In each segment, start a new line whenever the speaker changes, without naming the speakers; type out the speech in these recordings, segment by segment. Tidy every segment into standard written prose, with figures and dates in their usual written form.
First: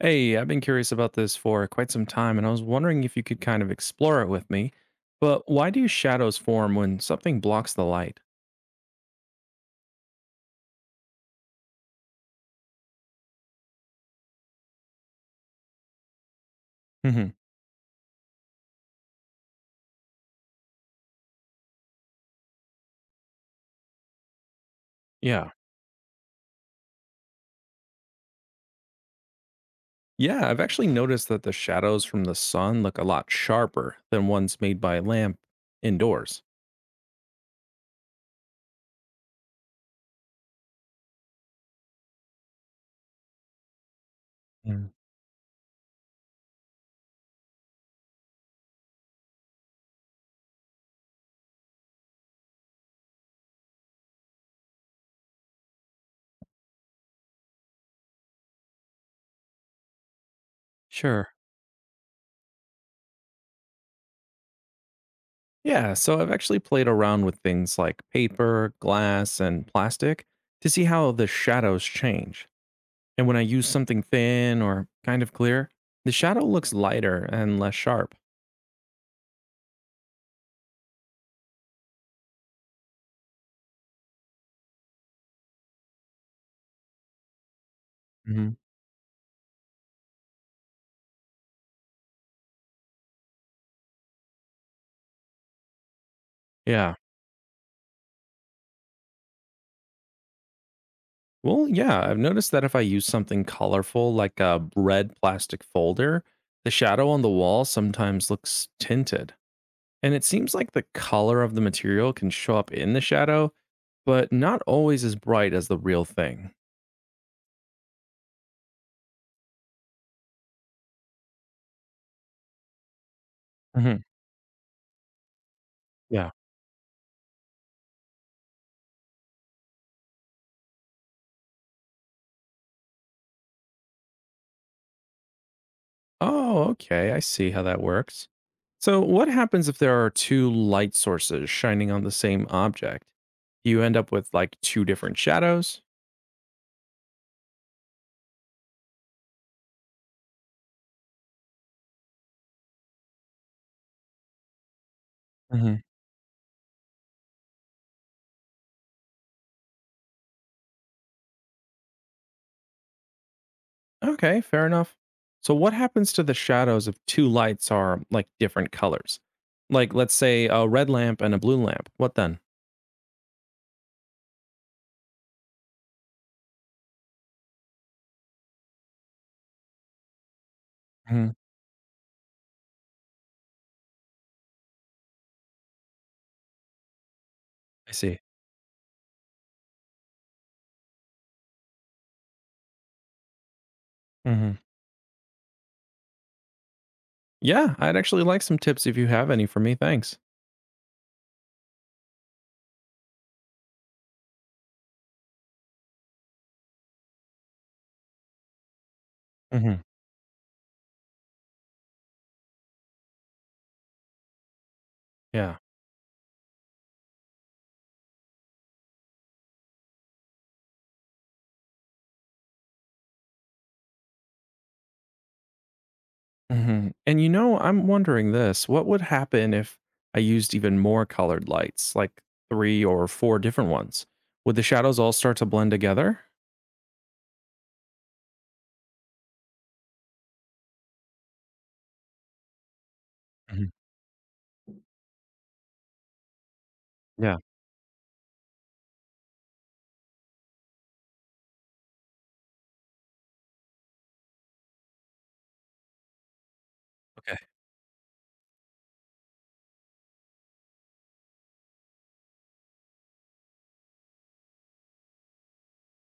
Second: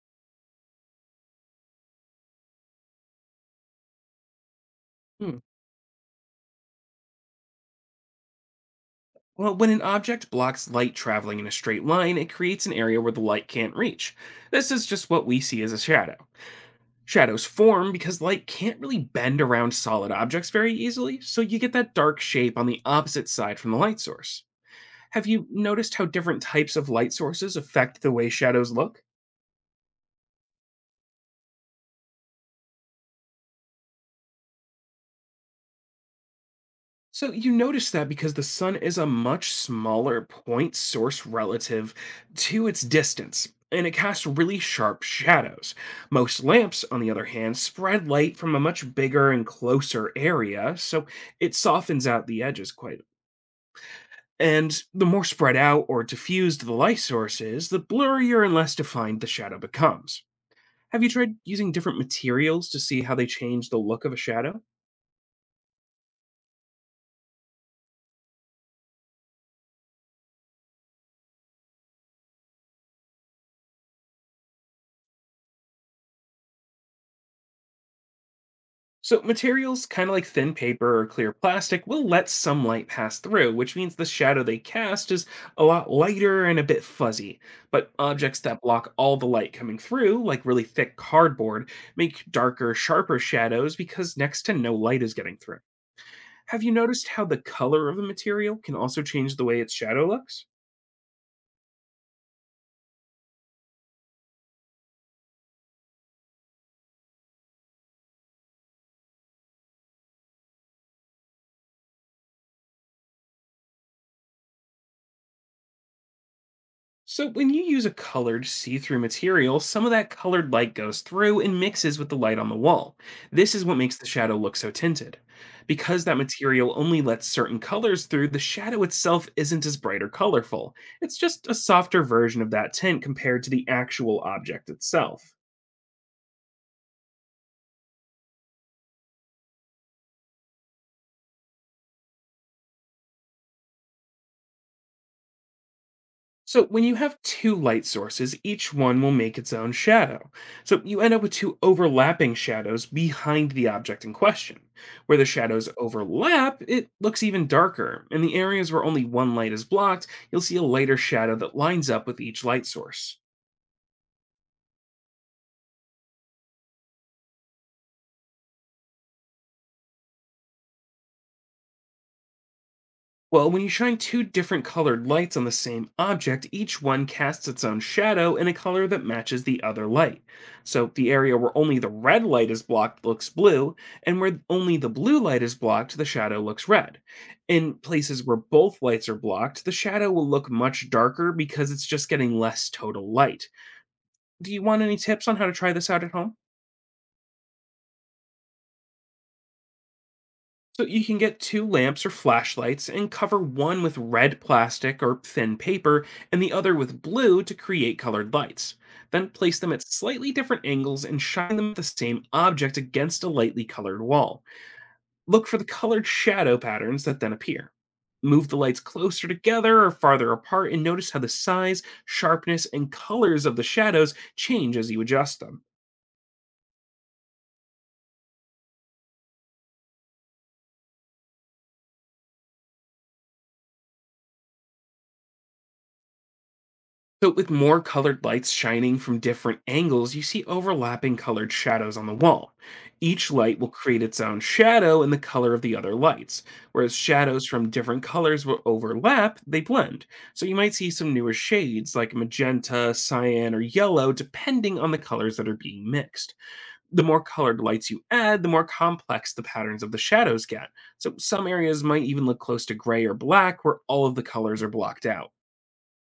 Hey, I've been curious about this for quite some time, and I was wondering if you could kind of explore it with me.
Hmm.
But why do shadows form when something blocks the light?
Well, when an object blocks light traveling in a straight line, it creates an area where the light can't reach. This is just what we see as a shadow.
Hmm.
Shadows form because light can't really bend around solid objects very easily, so you get that dark shape on the opposite side from the light source. Have you
Yeah.
noticed how different types of light sources affect the way shadows look?
Yeah, I've actually noticed that the shadows from the sun look a lot sharper than ones made by a lamp indoors.
So you notice that because the sun is a much smaller point source relative to its distance, and it casts really
Mm.
sharp shadows. Most lamps, on the other hand, spread light from a much bigger and closer area, so it softens out the edges quite. And the more spread out or diffused the light source is, the blurrier and less defined the shadow becomes. Have you
Sure.
tried using different materials to see how they change the look of a shadow?
Yeah, so I've actually played around with things like paper, glass, and plastic to see how the shadows change. And when I use something thin or kind of clear, the shadow looks lighter and less sharp.
So, materials kind of like thin paper or clear plastic will let some light pass through, which means the shadow they cast is a lot lighter and a bit fuzzy. But objects that block all the light coming through, like really thick cardboard, make darker, sharper shadows because next to no light is getting through. Have you
Yeah.
noticed how the color of a material can also change the way its shadow looks?
Well, yeah, I've noticed that if I use something colorful like a red plastic folder, the shadow on the wall sometimes looks tinted. And it seems like the color of the material can show up in the shadow, but not always as bright as the real thing.
So, when you use a colored see through material, some of that colored light goes through and mixes with the light on the wall. This is what makes
Hmm.
the shadow look so tinted. Because that
Yeah.
material only lets certain colors through, the shadow itself isn't as bright or colorful. It's just a softer version of that tint compared to the actual object itself.
Oh, okay. I see how that works. So, what happens if there are two light sources shining on the same object? Do you end up with like two different shadows?
So, when you have two light sources, each one will make its own shadow. So, you end up with two overlapping shadows behind the object in question. Where the shadows overlap, it looks even darker. In the areas where only one light is blocked, you'll see a lighter shadow that lines up with each light source.
Okay, fair enough. So what happens to the shadows if two lights are like different colors? Like let's say a red lamp and a blue lamp. What then?
Well, when you shine two different colored lights on the same object, each one casts its own shadow in a color that matches the other light. So the
Hmm.
area where only the red light is blocked looks blue, and where only the blue light is blocked, the shadow looks red. In
I see.
places where both lights are blocked, the shadow will look much darker because it's just getting less total light. Do
Hmm.
you want any tips on how to try this out at home?
Yeah, I'd actually like some tips if you have any for me. Thanks.
So you can get two lamps or flashlights and cover one with red plastic or thin paper and the other with blue to create colored lights. Then place them
Hmm.
at slightly different angles and shine them at the same object against a lightly colored wall. Look for
Yeah.
the colored shadow patterns that then appear. Move the lights closer together or farther apart and notice how the size, sharpness, and colors of the shadows change as you adjust them.
Hmm. And you know, I'm wondering this: what would happen if I used even more colored lights, like three or four different ones? Would the shadows all start to blend together?
So, with more colored lights shining from different angles, you see overlapping colored shadows on the wall. Each light will
Hmm.
create its own shadow in the color of the other lights, whereas
Yeah.
shadows from different colors will overlap, they blend. So, you might see some newer shades like magenta, cyan, or yellow, depending on the colors that are being mixed. The more
Okay.
colored lights you add, the more complex the patterns of the shadows get. So, some areas might even look close to gray or black, where all of the colors are blocked out.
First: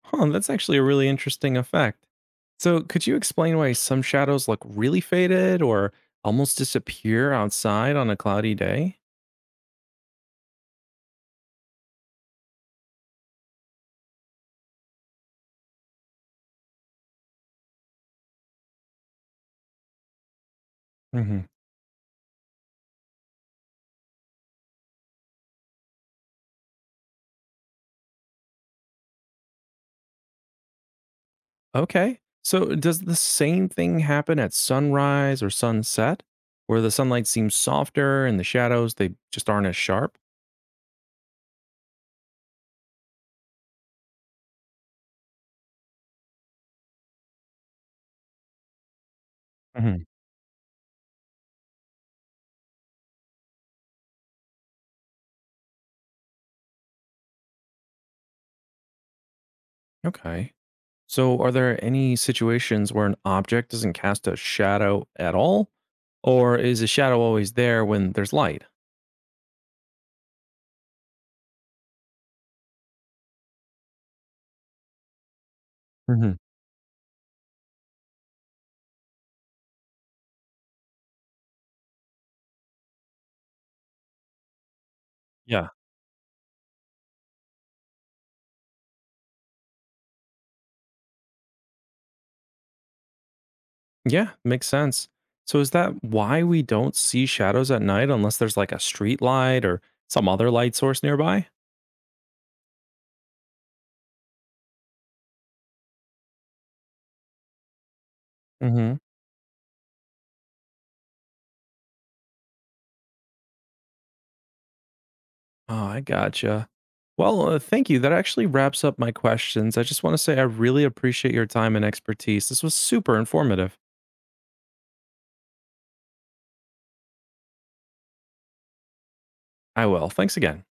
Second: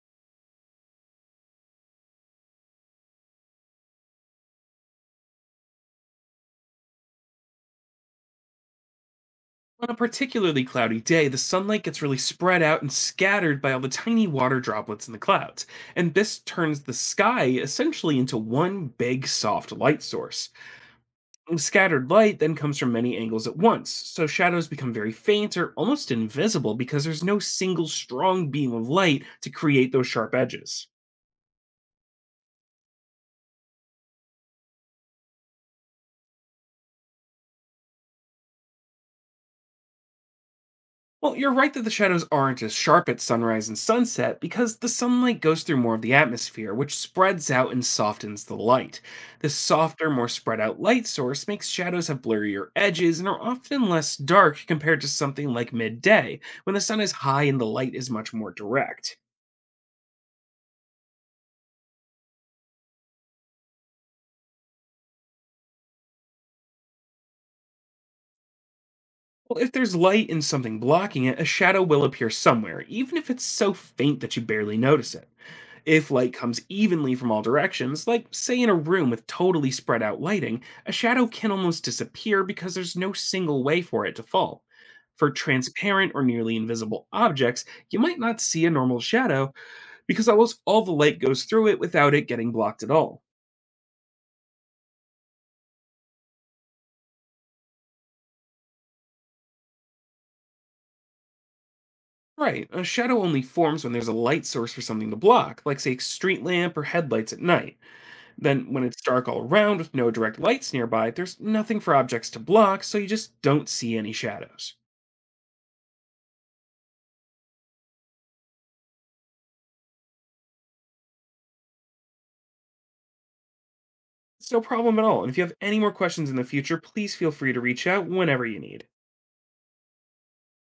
Huh, that's actually a really interesting effect. So, could you explain why some shadows look really faded or almost disappear outside on a cloudy day?
On a particularly cloudy day, the sunlight gets really spread out and scattered by all the tiny water droplets in the clouds, and this turns the sky essentially into one big soft light source.
Hmm.
And scattered light then comes from many angles at once, so shadows become very faint or almost invisible because there's no single strong beam of light to create those sharp edges.
Okay. So, does the same thing happen at sunrise or sunset, where the sunlight seems softer and the shadows they just aren't as sharp?
Well, you're right that the shadows aren't as sharp at sunrise and sunset because the sunlight goes through more of the atmosphere, which spreads out and softens the light. This
Hmm.
softer, more spread out light source makes shadows have blurrier edges and are often less dark compared to something like midday, when the sun is high and the light is much more direct.
Okay. So, are there any situations where an object doesn't cast a shadow at all, or is a shadow always there when there's light?
Well, if there's light and something blocking it, a shadow will appear somewhere, even if it's so faint that you barely notice it. If
Hmm.
light comes evenly from all directions, like say in a room with totally spread out lighting, a shadow can almost disappear because there's no single way for it to fall. For
Yeah.
transparent or nearly invisible objects, you might not see a normal shadow because almost all the light goes through it without it getting blocked at all.
Yeah, makes sense. So is that why we don't see shadows at night unless there's like a street light or some other light source nearby?
Right, a shadow only forms when there's a light source for something to block, like say a street lamp or headlights at night. Then, when
Hmm.
it's dark all around with no direct lights nearby, there's nothing for objects to block, so you just don't see any shadows.
Oh, I gotcha. Well, thank you. That actually wraps up my questions. I just want to say I really appreciate your time and expertise. This was super informative.
It's no problem at all, and if you have any more questions in the future, please feel free to reach out whenever you need.
I will. Thanks again.